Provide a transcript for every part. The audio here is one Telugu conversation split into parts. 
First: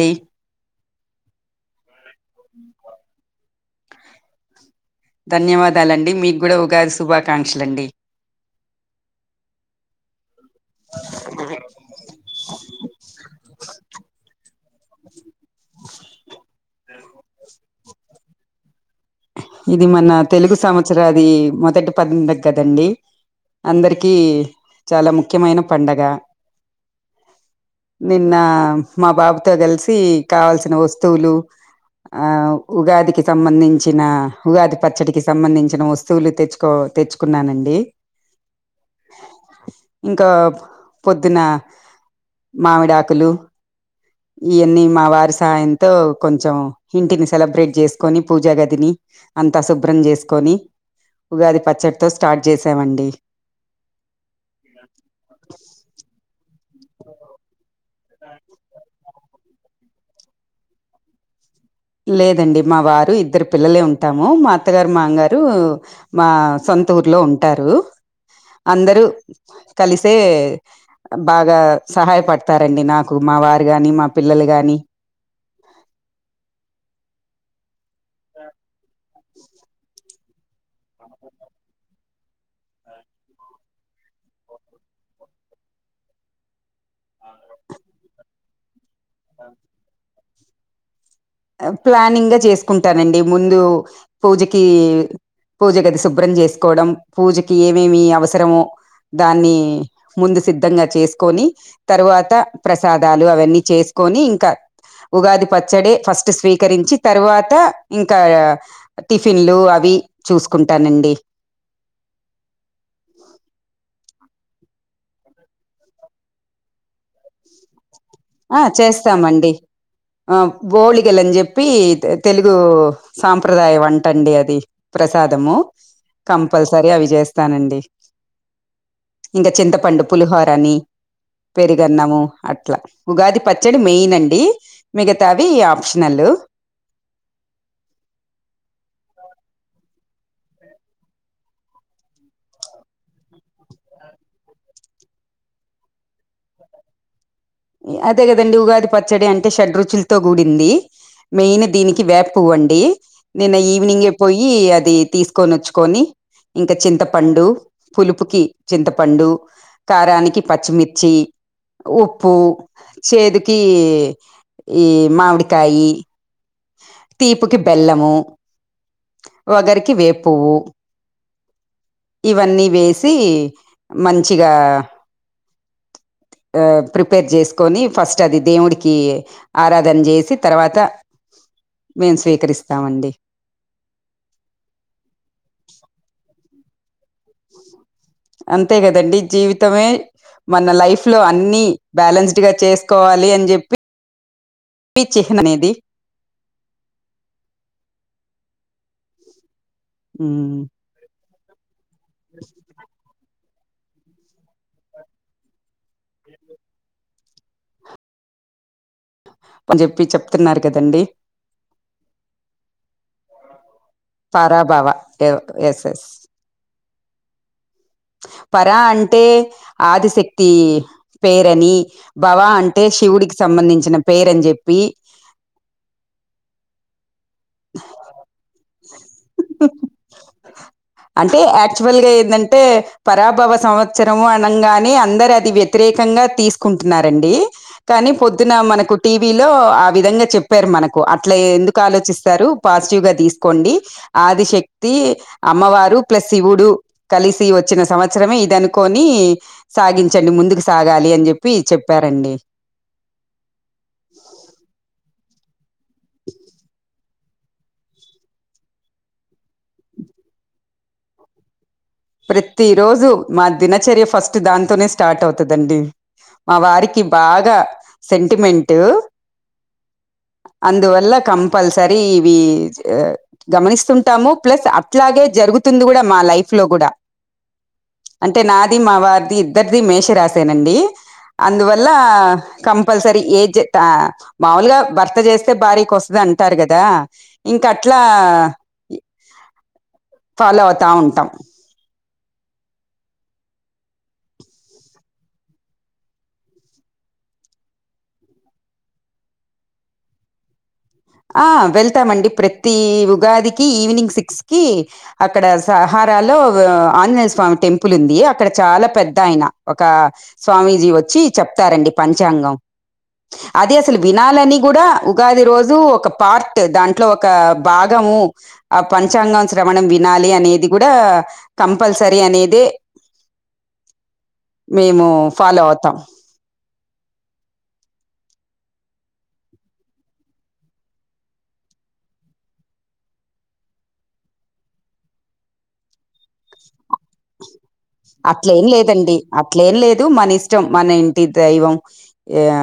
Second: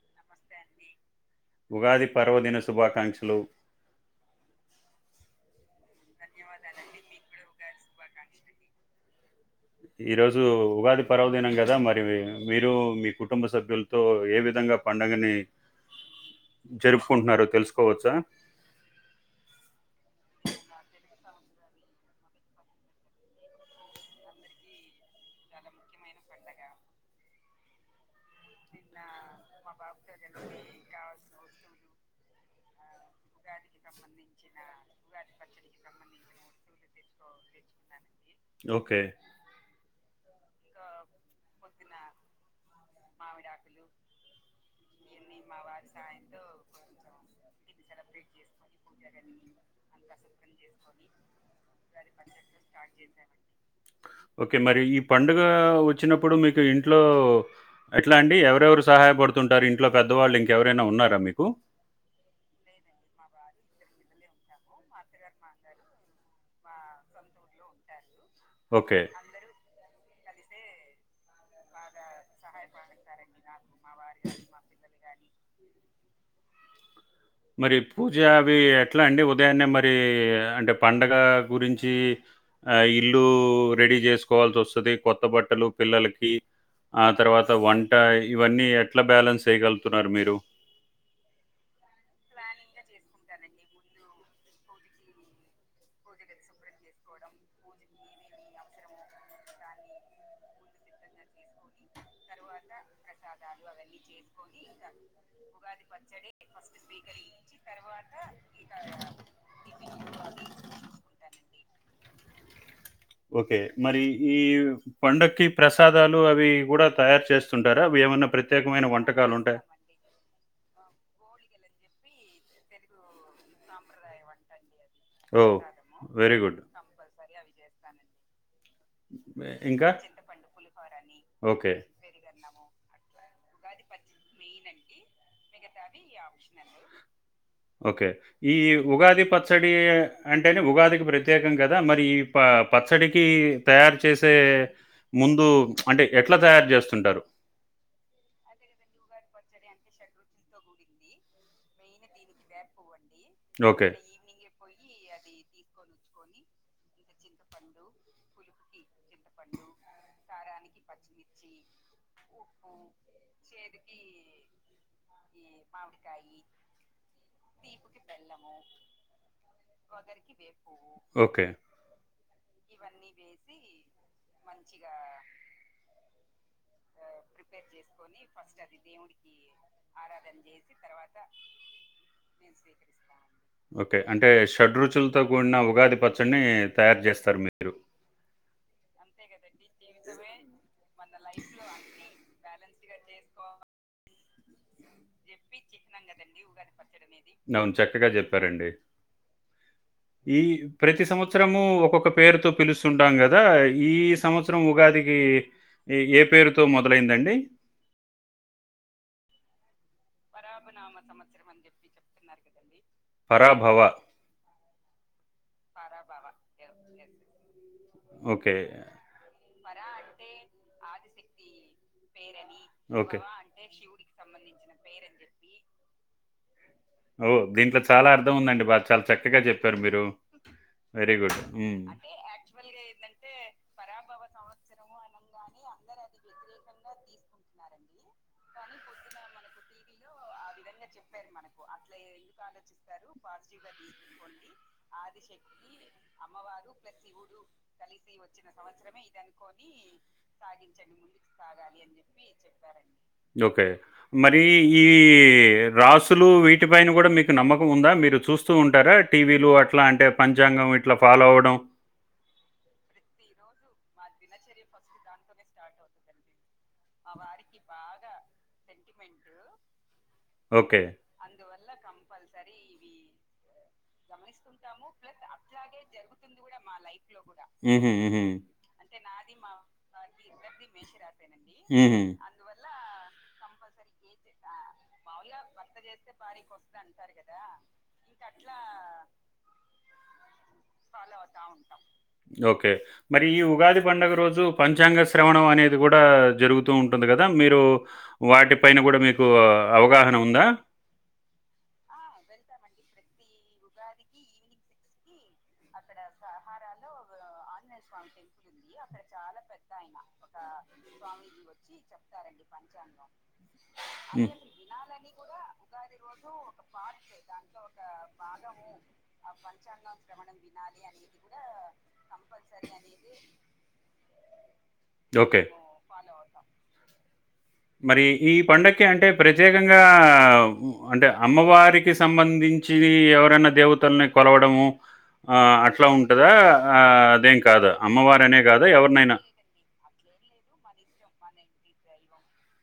డి ఉగాది పర్వదిన శుభాకాంక్షలు [unintelligible] గూడా ఉగాది శుభాకాంక్షలు అండి ఈరోజు ఉగాది పర్వదినం కదా మరి మీరు మీ కుటుంబ సభ్యులతో ఏ విధంగా పండగని జరుపుకుంటున్నారొ తెలుసుకోవచ్చా ఇది మన తెలుగు సంవత్సరది మొ దటి పంద్ కదండి అందరికి చాలా ముఖ్యమైన పండగ నిన్న మా బాబు తో కలిసి కావల్సిన వస్తువులు అ ఉగదికి సంబందించ్ తిన ఉగాది పచ్చడికి సంబంధించిన వస్తువులు తెచ్చుకో తెచ్చుకున్నానండి ఓకే ఇంకా పొద్దున మామిడాకులు ఇయ్యన్నీ మా వారి సాయంతో కొంచెం ఇంటిని సెలబ్రేట్ చేస్ కొని పూజగాద్ ఉగాది పచ్చడితో స్టార్ట్ చేసామండి ఓకే మరి ఈ పండుగ వచ్చినప్ ప్పుడు మీకు ఇంట్లో ఎట్లా అండి ఎవరెవరు సహాయపడుతు తుంటారు ఇంట్లో పెద్దవాళ్ళు ఇంకెవరైనా ఉన్నారా మీకు లేదండి మా వారు ఇద్దరు పిల్లలే ఉం టాము మా అత్తగారు మామా గారు మా సొంత ఊర్ లో ఉంటారు ఓకే అందరూ కలిసే బాగా సహాయపడతారండి నాకు మా వార్ గాని మా పిల్లలు గాని మరి పూజ అవి ఎట్లా అండి ఉదయాన్నే మరి అంటే పండగ గురించి ఇల్లు రెడీ చేసుకోవాల్సి వస్తది కొత్త బట్టలు పిల్లలకి ఆ తర్వాత వంట ఇవన్నీ ఎట్లా బ్యాలెన్స్ చేయగలుగుతున్నారు మీరు ప్లానింగ్గా చేసుకుంటానండి ముందు పూజకి పూజ గది శుభ్రం చేసుకోవడం పూజకి ఏమేమి అవసరమో దాన్ని ముందు సిద్ధంగా చేసుకొని తరువాత ప్రసాదాలు అవన్నీ చేసుకొని ఇంకా ఉగాది పచ్చదే ఫస్ స్వీకరించి తరువాత ఇంకా టిఫిన్లు అవి చూసుకుంటానండి ఓకే. మరి ఈ పండక్కి ప్రసాదాలు అవి కూడా తయారు చేస్తుంటారా ఏమన్నా ఆ ప్రత్యేకమైన వంటకాలు చేస్తామండి ఉంటయ ఆ బోళగలుని చెప్పి తెలుగు సాంప్రదాయం అంటండి అది ప్రసాదము ఓహ్! Very good. కంపల్సరీ అవి చేస్ తానండి ఇంకా చింతపండు పులిహోరని ఓకే. పెరుగన్నము అట్లా ఉగాది పచ్చడి మెయిన్ అండి మిగాతావి ఆప్షనల్ ఓకే ఈ ఉగాది పచ్చడి అంటేనే ఉగాదికి ప్రత్యేకం కదా మరి ఈ ప పచ్చడికి తయారు చేసే ముందు అంటే ఎట్లా తయారు చెస్తుంటారు అధేగదండి ఉగాది పచ్చడి అం టే షడ్రుచులతో కూడింది మెయిన్ దీనికి వేప పువ్వండి నిన్న ఓకే. ఈవినింగేఏ పోయ్యి అది తీసుకొని వచ్చుకొని ఇంక చింతపండు పులుపుకి చింతపండు కారానికి పచ్చిమిర్చి ఉప్ ప్పు చేదుకి ఈఈ మామిడికాయి తీపుకి బెల్లము. వగరికి వేప పువ్వు ఓకే ఇవన్నీ వేసి. పి మంచిగా. ఆ ప్రిపేర్ చేసుకొని ఫస్ట్ అది దేవుడికి ఆరాధన చేసి తర్వాత మేము స్వీకరిస్తామండి ఓకే అంటే షడ్రుచులతో కూడిన ఉగాది పచ్చడిని తయారు చేస్తారు మీరు అంతే కదండి జీవితం. మన లైఫ్ లో అన్ని బ్యాలన్స్డ్ గా చేస్ కోవాలి అని చెప్పి చిహ్నం ఇది. అవును చక్కగా చెప్పారండి. ఈ ఉమ్, ప్రతి సంవత్ సంవత్సరం ఒకా ఒక పేరుతో పిలుస్తుంటం గద. కదా ఈ సంవత్సరం ఉగాదికి ఏ పేరుతో మొదలైందండి. కొని చెప్పి చెప్తున్నారు కదండి. పరాభవ పరాభావా ఎధో ఎస్ ఎస్ ఓకే. పరా అంటే ఆదిశక్తి పేరు అని భవా అంటే ఓకే. శివుడికి సంబంధించిన పేరుని చెప్పి. పి ఓ దీంట్లో చాలా అర్థం ఉందండి బా చాలా చక్కగా చెప్పారు. మీరు వెరీ గుడ్ అంటే యాక్చువల్గా ప్రమాణం ని అందరు అది వ్యతిరేకంగా తీసుకుంటున్నారండి. కానీ పొద్దున మనకు టీవీలో ఆ విధంగా చెప్ చేపరూ మనకు అట్లా ఎందుకు ఆలోచిస్త. పాజిటివ్ గా తీసుకోండి ఆదిశక్తి అమ్మవారు ప్లస్ శివుడు కలిసి వచ్చిన సంవత్సరమే ఇది అనుకని సాగించండి ముందుకు సాగాలి అని చెప్పి చెప్పారండి. ఏ రాసులు వీటిపైన కూడా మీకు నమ్మకం ఉందా మీరు చూస్తూ ఉంటారా టీవీలు అట్లా అంటే పంచాంగం ఇట్లా ఫాలో అవ్వడం. ప్రతి రోజు మా దినచర్య ఫస్ట్ దాంతోనే స్టార్ట్ అవుతుందండి. మా వారికి బాగా సెంటిమెంట్. ఓకే. అందువల్ల కం కంపల్సరీ ఇవి గమనిస్తుంటాము ప్లస్ అట్లాగే జరుగుతుంది కూడా మా లైఫ్ లో కూడా హుహు. హుహు. అంటే నాది మావారీ అది ఇద్దరిది మేష రాశేనదే ది అందువల్ల హుహు. కంప కపల్సరీ ఏ మాములుగా భర్త చేస్తే భారీకి వస్తుంది అంటారు కదా ఇంక అట్లా ఫాలో అవుతా ఉంటాం ఓకే మరి ఈ ఉగాది పండుగ రోజు పంచాంగ శ్రవణం అనేది కూడా జరుగుతూ ఉంటుంది కదా మీరు వాటి పైన కూడా మీకు అవగాహన ఉందా ఆ వెళ్తామండి ప్రతి ఉగాదికి ఈవినింగ్ సిక్స్ కి అక్కడ సహారాలో ఆంజనేయ స్వామి టెంపుల్ ఉంది అక్కడ చాలా పెద్ద ఆయిన ఒక స్వామీజీ వచ్చి చెప్తారండి పంచాంగం అది అసలు హ్మ్. వినాలని కూడా ఉగాది రోజు పార్ట్ దాంట్లో ఒక భాగము ఆ పంచాంగం శ్రవణం వినాలి అనేది కూడా కంపల్సరీ అనేద మేము ఓకే. ఫాలో అవుతాం మరి ఈ పండకి అంటే ప్రత్యేకంగా అంటే అమ్మవారికి సంబంధించి ఎవరైనా దేవతల్ని కొలవడము ఆ అట్లా ఉంటందా ఆ అదేం కాదా అమ్మవారనే అట్ల ఏం కాదా లేదండి ఎవరినైనా? అట్లే ఏం లేదు మనిస్టం ఇష్టం మన ఇంటి దైవం ఆ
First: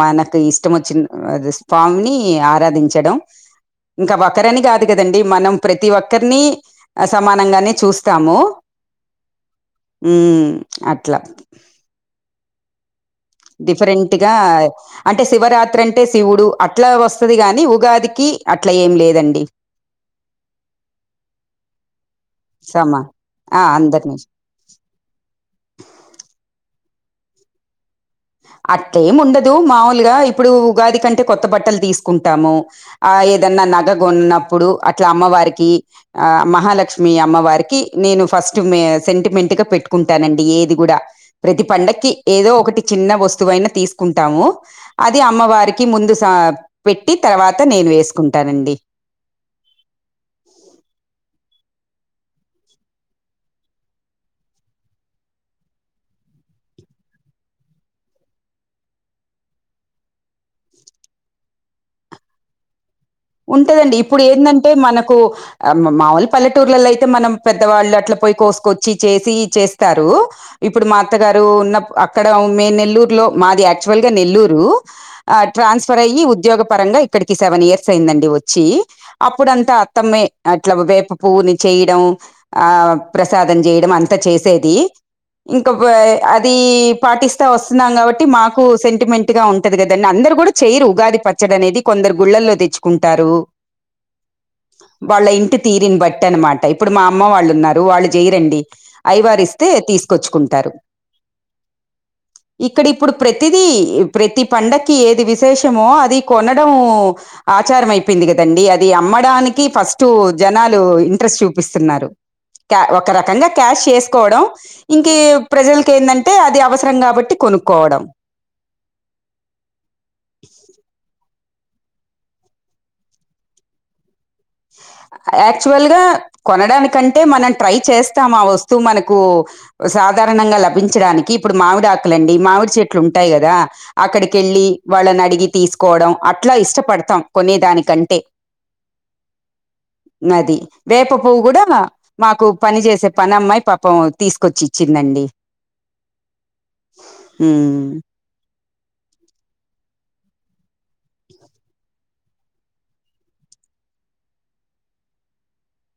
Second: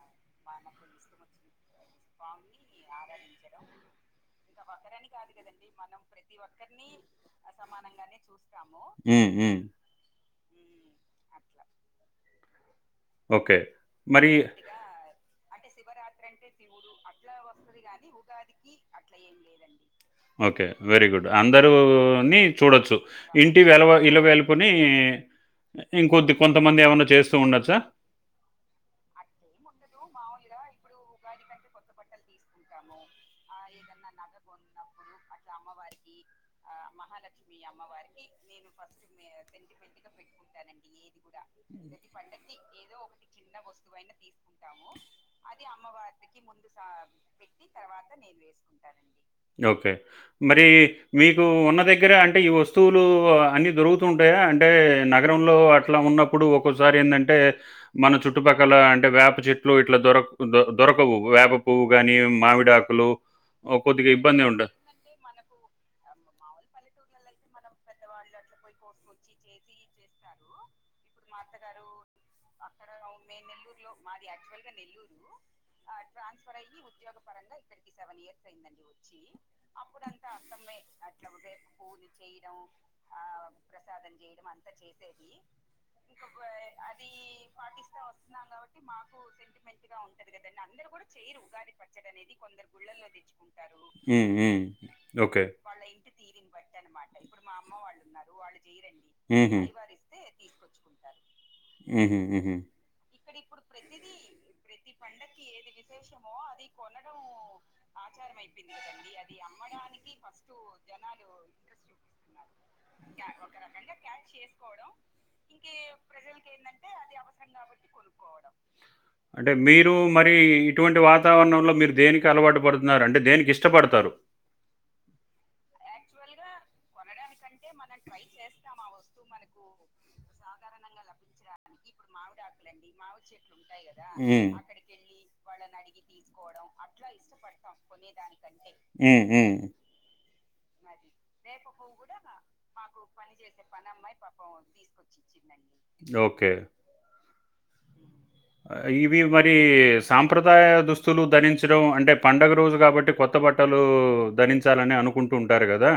మనకు ఇష్టం వచ్చిన స్వామిని ఆరాధించడం ఇంకా ఒకరని కాదు కదండి మనం ప్రతి ఒక్కరిని సమానంగానే చూస్తాము అ ఉ అట్లా ఓకే. మరి డిఫరెంట్గా అంటే శివరాత్రి అంటే శివుడు అట్లా వస్తుది గాని ఉగాదికి అట్లా ఏం లేదండి ఓకే వెరీ గుడ్ అందరు ని చూడొచ్చు సమా ఇంటి ఆ వెలవ అందరిని ఇల వెళ్లుకొని ఇంకొద్ది కొంతమంది ఏమైన్నా చేస్తూ ఉండచ్చచ్చా అట్టేము ఉండదు మావ ల్ గా ఇప్పుడు ఉగాది కంటే కొత్త బట్టలు తీసుకుంటాము ఆ ఏదన్నా నగగ కొన్నప్పుడు అట్లా అమ్మవారికి ఆ మహాలక్ష్మి అమ్మవారికి నేను ఫస్ట్ సెంటిమెంట్గా పెట్టుకుంటానండి ఏది కూడా ప్రతి పండక్కి ఏదో ఒకటి చిన్న వస్తువైనా తీసుకుంటాము అది అమ్మవారికి ముందు సా పెట్టి తర్వాత నేను వేసుకుంటానండి మరి మీకు గ్గర అంటే ఈ వస్తువులు అన్ని దొరుకుతూంటాయా అంటే నగరంలో అట్లా ఉన్న ప్ అప్పుడు ఒసారి ఎందంటే మన చుట్టుపక్కల అంటే వేప చెట్లు ఇట్లా దొరక్ దొరకవు వేప పువ్వు గానీ మామిడాకులు ఆహ్, ఉంటదండి కొద్దిగా ఇప్పుడు ఇబ్బంది ఉండ ఏంటంటే మనకు ఆ మాముూలు పల్లెటూర్లలో అయితే తే మనం పెద్దవాళ్ళు అట్ల పోయి కోసుకొచ్చి చేసి చేస్తారు ఇప్పుడు మా అత్తగారు ఉన్నప్ అక్కడ మే నెల్లూరులో మాది ఆక్చువల్ గా నెల్లూరు ఆ ట్రాన్స్ఫర్ అయ్యి ఉద్యోగపరంగా ఇక్కడికి సెవెన్ ఇయర్ ర్స్ అయిందండి వచ్చి అప్పుడంతా అత్తమ్మే అట్లా వేప పువ్వునీ చేయడం ఆ ప్రసాదం చేయడం అంత చేసేది ఇంకా పే అది పాటిస్తా వస్తున్నాం కాబట్టి మాకు సెంటిమెంట్ గా ఉంటది కదండి అందరు కూడా చెయ్యరు ఉగాది పచ్చడ అనేది కొందరు గుళ్ళల్లో తెచ్చు కుంటారు హ్మ్. హ్మ్. వాళ్ళ ఓకే. ఇంటి తీరిని బట్టి అన్నమాట ఇప్పుడు మా అమ్మ వాళ్ళున్నారు వాళ్ళు చేయరండి అయ్యవారు హుహు. ఇస్తే తీసుకొచ్చుకుంటారు హుహు. హుహు. ఇక్కడ ఇప్పుడు ప్రతిదీ ప్రతి పండక్కి ఏది విశేషమో అది కొనడం ఆచారం అయిపోయింది కదండి అది అమ్మడానికి ఫస్ట్ జనాలు ఇంట్రెస్ట్ చూపిస్తున్నారు క్యా ఒక రకంగా క్యాష్ చేసుకోవడం ఇంక ప్రజలకి ఏంటంటే అది అవసరం కాబట్టి కొనుక్కోవడం అంటే మీరు మరి ఇటువంటి వాట్ తావరణంలో మీరు దేనిక్ కి అలవాటు పడుతున్నారు అంటే దేనికి ఇష్టపడతారు యాక్చువల్ గా కొనడానికంటే మనం ట్రై చేస్తాం ఆ వస్తువు మనకు సాధారణంగా లభించడానికి ఇప్పుడు మామిడి ఆకులండి మామిడి చెట్లు ఉంటాయి కదా హ్మ్. అక్కడికెళ్ళి వాళ్ళని అడిగి తీస్ కోడం అట్. ఉమ్ ఉమ్. ఉమ్. అది వేప పువ్వు కూడా మా మాకు పని చేసేద్ పనామ్మాయి పాపం తీసుకొచ్చి ఇచ్చిందండి. ఓకే. హుమ్మ్. ఇవి మరి సాంప్రదాయ దుస్తులు ధరించడం అంటే పండుగ రోజు కాబట్టి కొత్త బట్టలు ధరించాలని అనుకుంటూ ఉంటారు కదా.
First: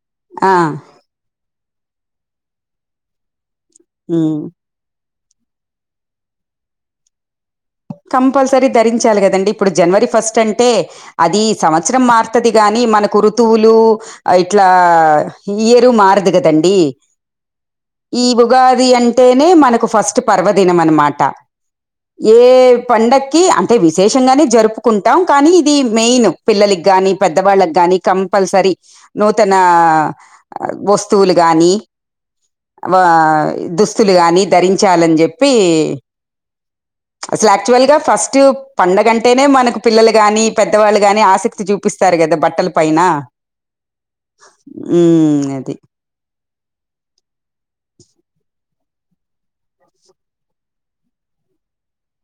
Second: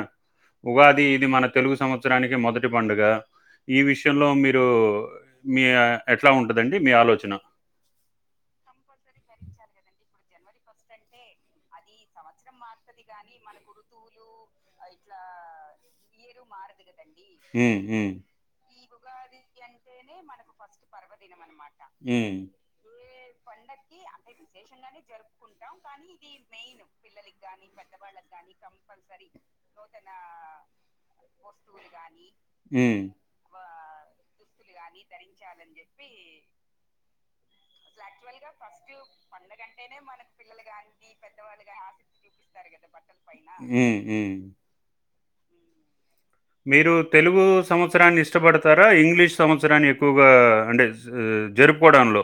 ఆ, ఉగాది ఇది మనక్. తెలుగు సంవత్సరానికి మొదటి పండుగ. ఈ విషయంలో ఉమ్. మీరు. మీ ఎట్లా ఉంటదండి మీ ఆలోచన. కంపల్సరీ ధరించాలి కదండి ఇప్పుడు జనవరి ఫస్ట్. తంటే అది సంవత్సరం మారుతది గాని మనకు ఋతువులు ఇట్లా ఈయరు మారదు కదండి. హుమ్మ్ హుమ్మ్. ది అంటేనే మనకు ఫస్ట్ పర్వదినం అన్నమాట. హ్మ్. ఏ పండక్. కి అంటే విశేషంగానీ. జరుపుకుంటాం కానీ ఇది మెయిన్ పిల్లలకి గానీ పెద్దవాళ్ళకి గానీ కంపల్సరీ నూతన వస్తువులు కానీ హ్మ్. ఆహ్ దుస్తులు కానీ ధరించాలని చెప్పి. అసల్ ఆక్చువల్ గా ఫస్ట్ పండగంటే. పిల్లలు గాని పెద్దవాళ్ళు గాని ఆసక్తి చూపిస్తారు కదా బట్టల పైన హ్మ్. హ్మ్. ఉమ్మ్ అది. మీరు తెలుగు సంవత్సరాన్ని ఇష్టపడతారా ఇంగ్లీష్ సంవత్సరాన్ని ఎక్కువగా అంటే జరుపుకోవడంలో.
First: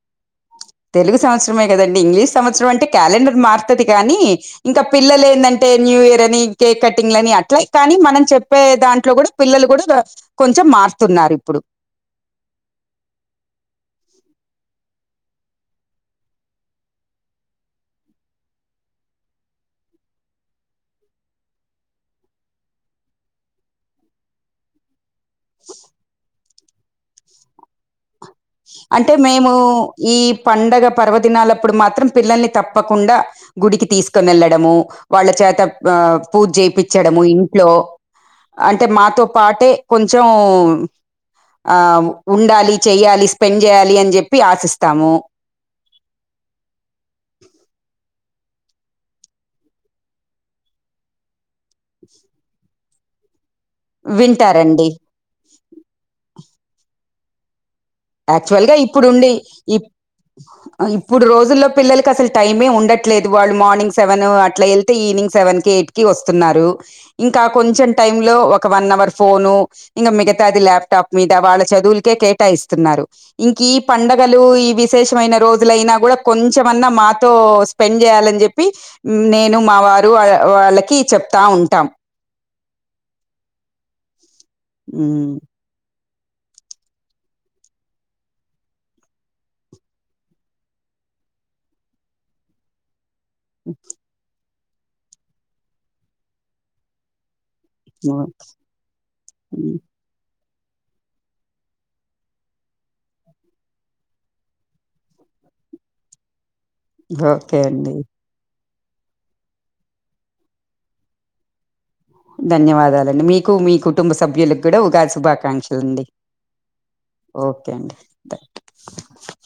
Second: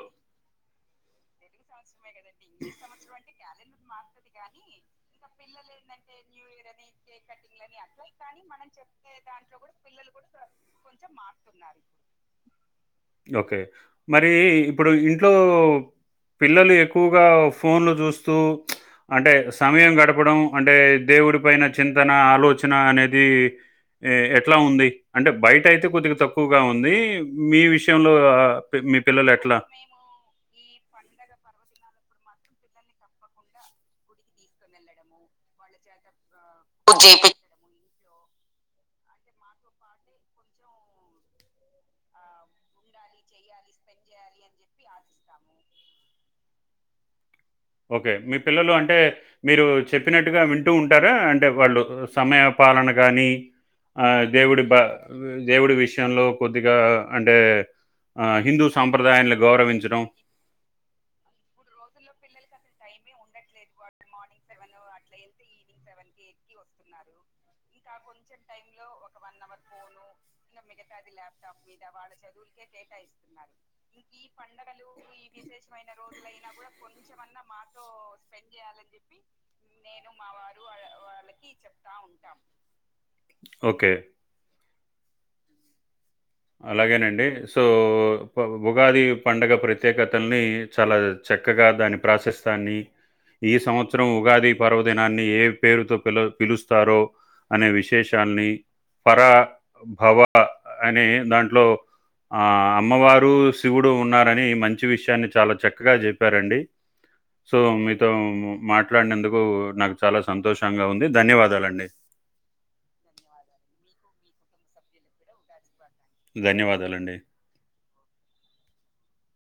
తెలుగు సంవత్సరమే కదండి ఇంగ్లీష్. సంవత్సరం అంటే క్యాలెండర్ మార్. పుతిక్ కానీ ఇంకా పిల్లలు ఏంటంటే న్యూ ఇయర్ అని కేక్ కటింగ్లని అట్లా కానీ మనం చెప్పే దాంట్లో కూడా పిల్లలు కూడా కొంచెం మారుతున్నారు. ఇప్పుడు ఓకే మరి ఇప్పుడు ఇంట్లో పిల్లలు ఎక్కువగా ఫోన్లు చూస్తూ ప్చ్ అంటే సమయం గడపడం అంటే దేవుడి పైన చింతన ఆలోచన అనేది ఎట్లా ఉంది. అంటే బయట అయితే కొద్దిగ తక్కు ఎక్కువగా ఉంది మీ విష్. విషయంలో. పి మీ అంటే పిల్లలు మేము ఎట్లా? ఈ పండగ పర్వదినాలప్పుడు మాత్రం. పిల్లల్ని తప్పకుండా గుడికి తీసుకోని వెళ్లడము వాళ్ళ చేత ఆహ్. పూజ చేపించడము ఇంట్లో. అంటే మాతో పాటే కొంచెం ఆహ్ ఉండాలి చెయాలి. పెన్ చేయాలి అని చెప్పి ఆశిస్తాము. ఓకే మీ పిల్లలు అంటే మీరు చెప్పినట్టుగా వింటూ ఉంటారా. వాళ్ళు సమయ పాలనకు. గానీ ఆ దేవుడి బ వింటారండి దేవుడి విషయంలో కొద్దిగాఆ అంటే ఆహ్, యాక్చువల్ హిందూ గా ఇప్పుడుండి సాంప్రదాయాల్ని ఇప్ గౌరవించడం. ఇప్పుడు రోజుల్లో పిల్లలకి అసలు టైమే ఉండట్లేదు వాళ్ళు మార్నింగ్ సెవెను అట్లా ఎల్తే ఈవినింగ్ సెవెన్కి ఎయిట్కి వస్తున్నారు ఇంకా కొంచెం టైమ్ లో ఒక వన్ అవర్ ఫోను ఇంక మిగతాది లాప్టాప్ మీద వాళ్ చదువుల్కే కేటాయిస్ న్నారు ఇంకీఈ పండుగలు ఈ విశేషమైన రోజులయినా కూడా కొంచెమన్నా మాతో స్పెండ్ చేయాలని చెప్పి నేను మా వారు వాళ్ళ వాళ్ళకి చెప్తా ఉంటాం ఓకే ఊ అలాగేనండి సో ఉగాది పండుగ ప్రత్యేకతల్ని చాలా చక్కగా దాని ప్రాశస్తాన్ని ఈ సంవత్సరం ఉగాది పర్వదినాన్ని ఏ పేరుతో పిల పిలుస్తారో అనే ఓకే విశేషాల్ని పరా మ్. భవ అ అనే దాంట్లో ఆ అమ్మవారు శివుడు ఉన్నారని మంచి విషయాన్ని చాలా చక్కగా చెప్పారండి సో ఓకే అండి మీతో మా మాట్లాడినందుకు నాకు చాలా సంతోషంగా ఉంది ధన్యవాదాలండి ధన్యవాదాలండి మీకు మీకు కుటుంబ సభ్యులకు కూడా ఉగాది శుభాకాంక్ష లండి ధన్యవాదాలండి. ఓకే అండి థ్యాక్ [inaudible]